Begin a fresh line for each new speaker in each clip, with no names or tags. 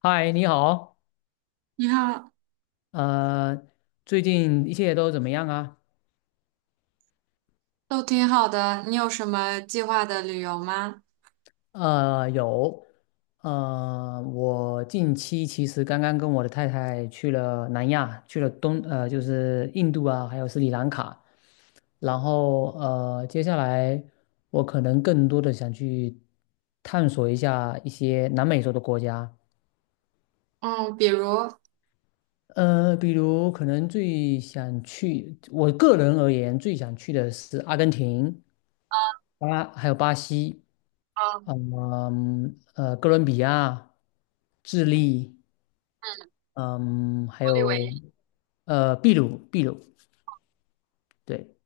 嗨，你好，
你好，
呃，最近一切都怎么样啊？
都挺好的。你有什么计划的旅游吗？
有，我近期其实刚刚跟我的太太去了南亚，去了东，呃，就是印度啊，还有斯里兰卡，然后接下来我可能更多的想去探索一下一些南美洲的国家，
嗯，比如，嗯
比如可能最想去，我个人而言最想去的是阿根廷、还有巴西。
嗯，
哥伦比亚、智利，
嗯，
嗯，还
玻利维亚
有秘鲁，秘鲁，对，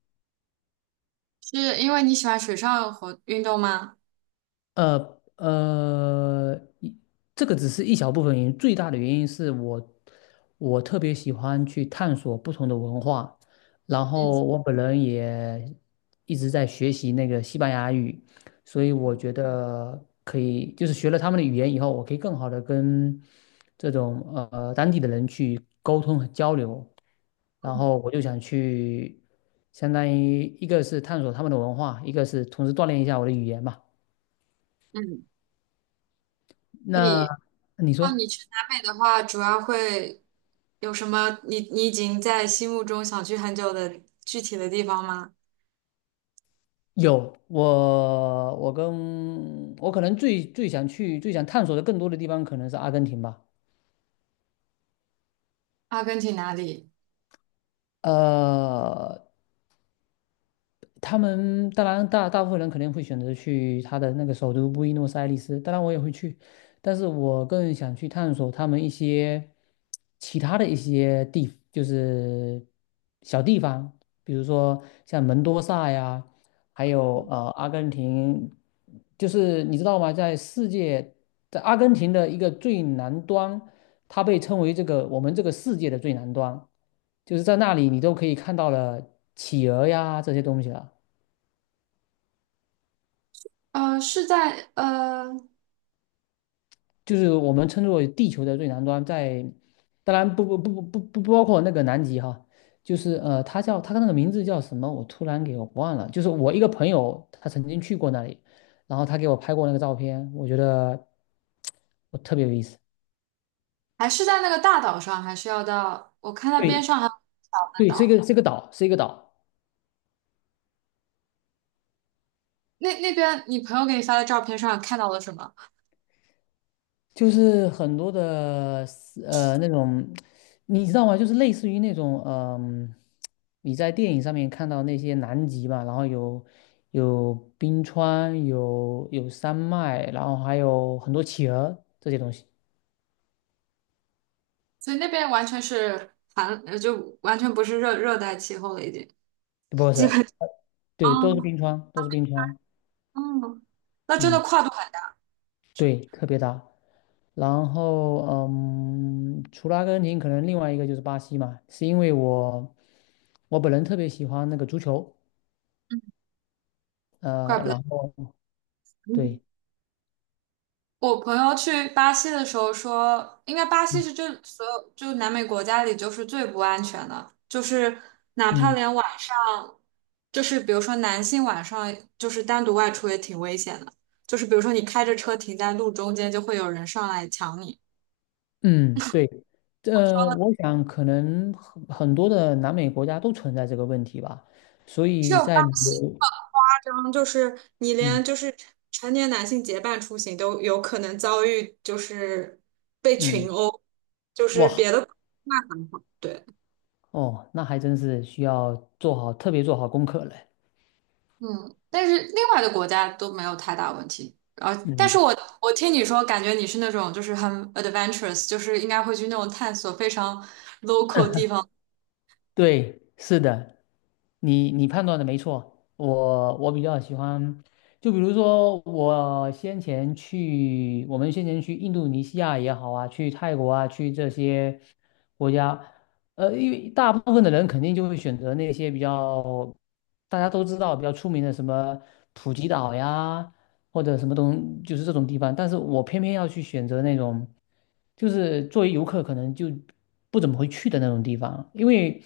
是因为你喜欢水上活运动吗？
呃呃，一这个只是一小部分原因，最大的原因是我特别喜欢去探索不同的文化，然后
嗯
我本人也一直在学习那个西班牙语，所以我
嗯
觉得可以，就是学了他们的语言以后，我可以更好的跟这种当地的人去沟通和交流，然
嗯
后我就想去，相当于一个是探索他们的文化，一个是同时锻炼一下我的语言吧。
嗯，
那
你，
你
那
说
你去南美的话，主要会有什么你？你已经在心目中想去很久的具体的地方吗？
有，我可能最最想去、最想探索的更多的地方，可能是阿根廷吧。
阿根廷哪里？
呃，他们当然大部分人肯定会选择去他的那个首都布宜诺斯艾利斯，当然我也会去，但是我更想去探索他们一些其他的一些就是小地方，比如说像门多萨呀，还有阿根廷，就是你知道吗？在世界，在阿根廷的一个最南端，它被称为这个我们这个世界的最南端，就是在那里你都可以看到了企鹅呀这些东西了。
是在
就是我们称作地球的最南端在，当然不包括那个南极哈，就是它叫那个名字叫什么？我突然给我忘了。就是我一个朋友，他曾经去过那里，然后他给我拍过那个照片，我觉得我特别有意思。
还是在那个大岛上，还是要到？我看到边
对
上还有小的
对，是一
岛。
个是一个岛，是一个岛。
那边你朋友给你发的照片上看到了什么？
就是很多的那种，你知道吗？就是类似于那种你在电影上面看到那些南极嘛，然后有冰川，有山脉，然后还有很多企鹅这些东西，
所以那边完全是寒，就完全不是热带气候了，已经。
不
基本
是，
啊
对，都是冰川，都是冰川，
嗯，那真的
嗯，
跨度很大，
对，特别大。然后除了阿根廷，可能另外一个就是巴西嘛，是因为我本人特别喜欢那个足球，
怪不得。
然后
嗯
对。
我朋友去巴西的时候说，应该巴西是就所有就南美国家里就是最不安全的，就是哪怕
嗯
连晚上，就是比如说男性晚上就是单独外出也挺危险的，就是比如说你开着车停在路中间，就会有人上来抢你。
嗯，对，我想可能很多的南美国家都存在这个问题吧，所
只
以
有巴
在旅
西
游，
夸张，就是你
嗯
连就是成年男性结伴出行都有可能遭遇，就是被
嗯，
群殴，就是
哇，
别的那还好，对。
哦，那还真是需要做好特别做好功课了，
嗯，但是另外的国家都没有太大问题。然后，但是
嗯
我听你说，感觉你是那种就是很 adventurous,就是应该会去那种探索非常 local 地。
对，是的，你判断的没错。我比较喜欢，就比如说我们先前去印度尼西亚也好啊，去泰国啊，去这些国家，因为大部分的人肯定就会选择那些比较大家都知道比较出名的什么普吉岛呀，或者什么就是这种地方，但是我偏偏要去选择那种，就是作为游客可能就不怎么会去的那种地方，因为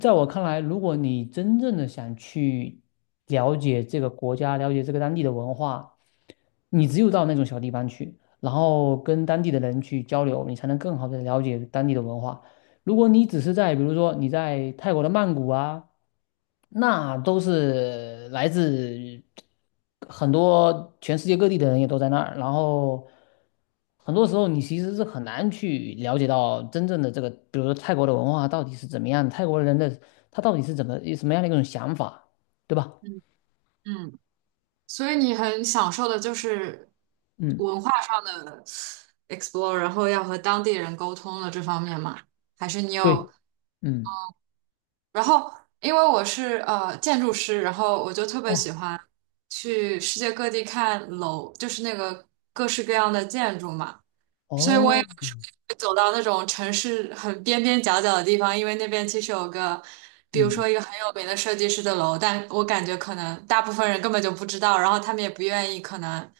在我看来，如果你真正的想去了解这个国家，了解这个当地的文化，你只有到那种小地方去，然后跟当地的人去交流，你才能更好的了解当地的文化。如果你只是在，比如说你在泰国的曼谷啊。那都是来自很多全世界各地的人也都在那儿，然后很多时候你其实是很难去了解到真正的这个，比如说泰国的文化到底是怎么样的，泰国人的他到底是怎么什么样的一种想法，对吧？
嗯嗯。所以你很享受的就是
嗯
文化上的 explore,然后要和当地人沟通的这方面嘛？还是你有？
对，嗯，
然后因为我是建筑师，然后我就特别喜
哇，
欢去世界各地看楼，就是那个各式各样的建筑嘛。所以我也
哦，
不是会走到那种城市很边边角角的地方，因为那边其实有个，比如
嗯
说一个很有名的设计师的楼，但我感觉可能大部分人根本就不知道，然后他们也不愿意可能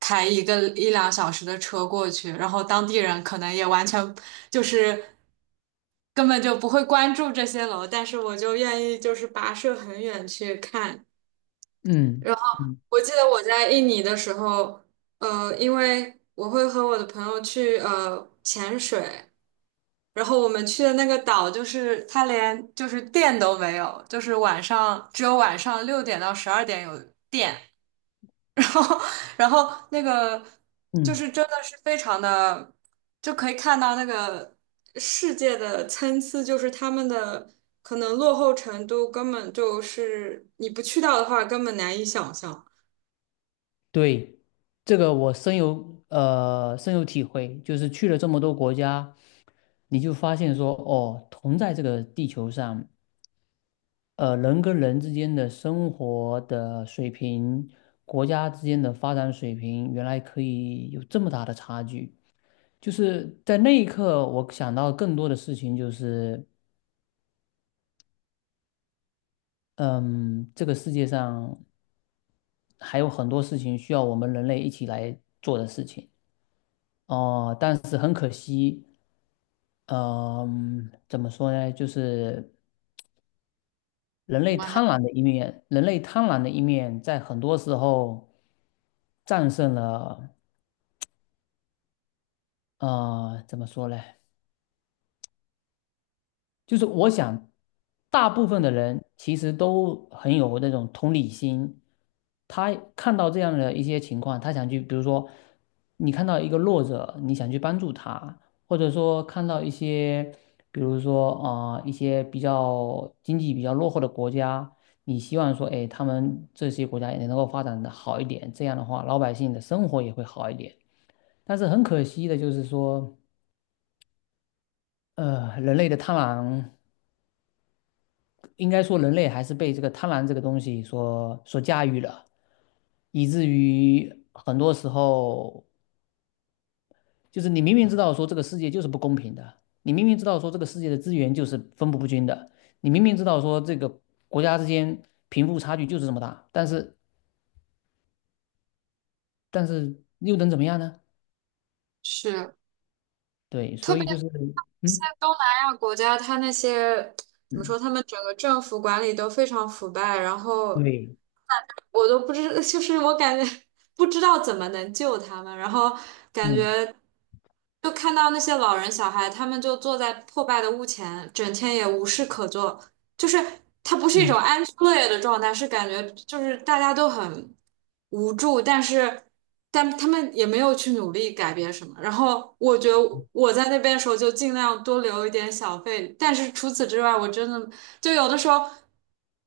开一个一两小时的车过去，然后当地人可能也完全就是根本就不会关注这些楼，但是我就愿意就是跋涉很远去看。
嗯嗯
我记得我在印尼的时候，因为我会和我的朋友去潜水，然后我们去的那个岛就是它连就是电都没有，就是晚上只有晚上6点到12点有电，然后那个就
嗯。
是真的是非常的，就可以看到那个世界的参差，就是他们的可能落后程度根本就是你不去到的话根本难以想象，
对，这个我深有体会，就是去了这么多国家，你就发现说，哦，同在这个地球上，人跟人之间的生活的水平，国家之间的发展水平，原来可以有这么大的差距。就是在那一刻，我想到更多的事情就是，嗯，这个世界上还有很多事情需要我们人类一起来做的事情。哦，但是很可惜。嗯，怎么说呢？就是人类贪婪的一面，人类贪婪的一面在很多时候战胜了，怎么说呢？就是我想，大部分的人其实都很有那种同理心，他看到这样的一些情况，他想去，比如说，你看到一个弱者，你想去帮助他，或者说看到一些，比如说啊、一些比较经济比较落后的国家，你希望说，哎，他们这些国家也能够发展的好一点，这样的话，老百姓的生活也会好一点。但是很可惜的就是说，人类的贪婪。应该说人类还是被这个贪婪这个东西所驾驭了，以至于很多时候就是你明明知道说这个世界就是不公平的，你明明知道说这个世界的资源就是分布不均的，你明明知道说这个国家之间贫富差距就是这么大，但是又能怎么样呢？
是。
对，
特
所
别。
以就是
在
嗯
东南亚国家，他那些怎么
嗯
说，他们整个政府管理都非常腐败，然后
对
我都不知，就是我感觉不知道怎么能救他们，然后感
嗯
觉就看到那些老人小孩，他们就坐在破败的屋前，整天也无事可做，就是它不是一
嗯。
种安 s 的状态，是感觉就是大家都很无助，但是他们也没有去努力改变什么。然后我觉得我在那边的时候就尽量多留一点小费，但是除此之外，我真的就有的时候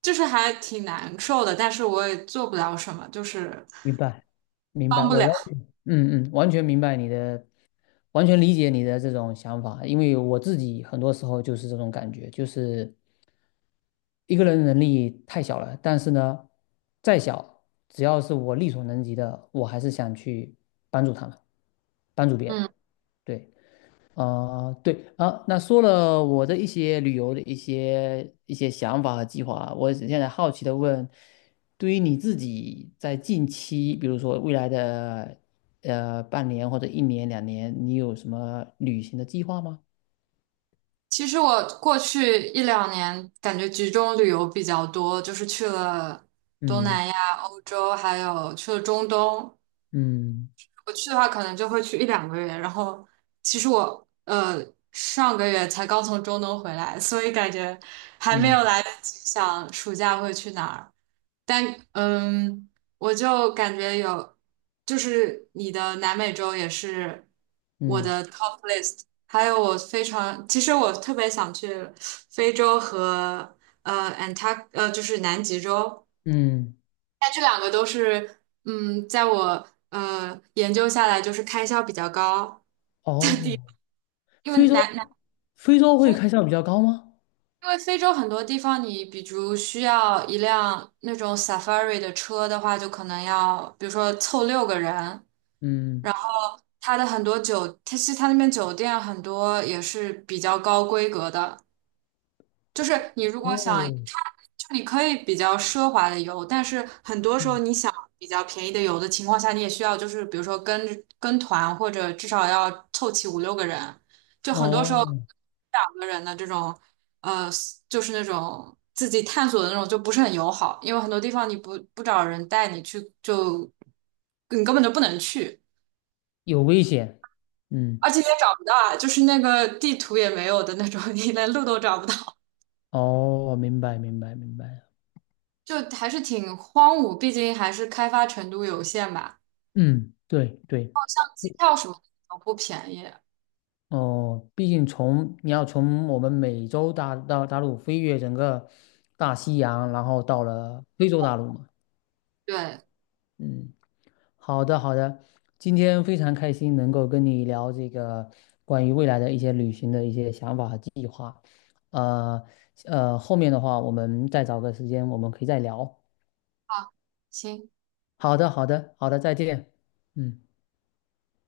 就是还挺难受的，但是我也做不了什么，就是
明白，明白，
帮不
我完
了。
全，嗯嗯，完全明白你的，完全理解你的这种想法，因为我自己很多时候就是这种感觉，就是一个人能力太小了，但是呢，再小，只要是我力所能及的，我还是想去帮助他们，帮助别人，
嗯，
对。啊，对啊，那说了我的一些旅游的一些想法和计划，我现在好奇的问，对于你自己在近期，比如说未来的半年或者一年两年，你有什么旅行的计划吗？
其实我过去一两年感觉集中旅游比较多，就是去了东
嗯
南亚、欧洲，还有去了中东。
嗯
我去的话，可能就会去一两个月。然后，其实我上个月才刚从中东回来，所以感觉还没
嗯
有来得及想暑假会去哪儿。但嗯，我就感觉有，就是你的南美洲也是我
嗯
的 top list,还有我非常，其实我特别想去非洲和a n t a r 就是南极洲。
嗯
但这两个都是，嗯，在我研究下来，就是开销比较高的地方，
哦，
因为
非洲，
南南
非洲会
非，
开销比较高吗？
因为非洲很多地方，你比如需要一辆那种 safari 的车的话，就可能要，比如说凑六个人，然
嗯
后它的很多酒，它其实它那边酒店很多也是比较高规格的，就是你如果想
哦，
你可以比较奢华的游，但是很多时候
嗯
你想比较便宜的游的情况下，你也需要就是比如说跟团或者至少要凑齐五六个人，就很多时候
哦，
2个人的这种呃就是那种自己探索的那种就不是很友好，因为很多地方你不找人带你去，就你根本就不能去，
有危险。嗯
而且也找不到啊，就是那个地图也没有的那种，你连路都找不到，
哦，明白，明白，明白
就还是挺荒芜，毕竟还是开发程度有限吧。
嗯，对对，
机票什么的都不便宜。
哦，毕竟从你要从我们美洲大陆飞越整个大西洋，然后到了非洲大陆嘛。
对，
嗯，好的，好的。今天非常开心能够跟你聊这个关于未来的一些旅行的一些想法和计划呃后面的话我们再找个时间我们可以再聊。
啊，行，
好的，好的，好的，再见。嗯。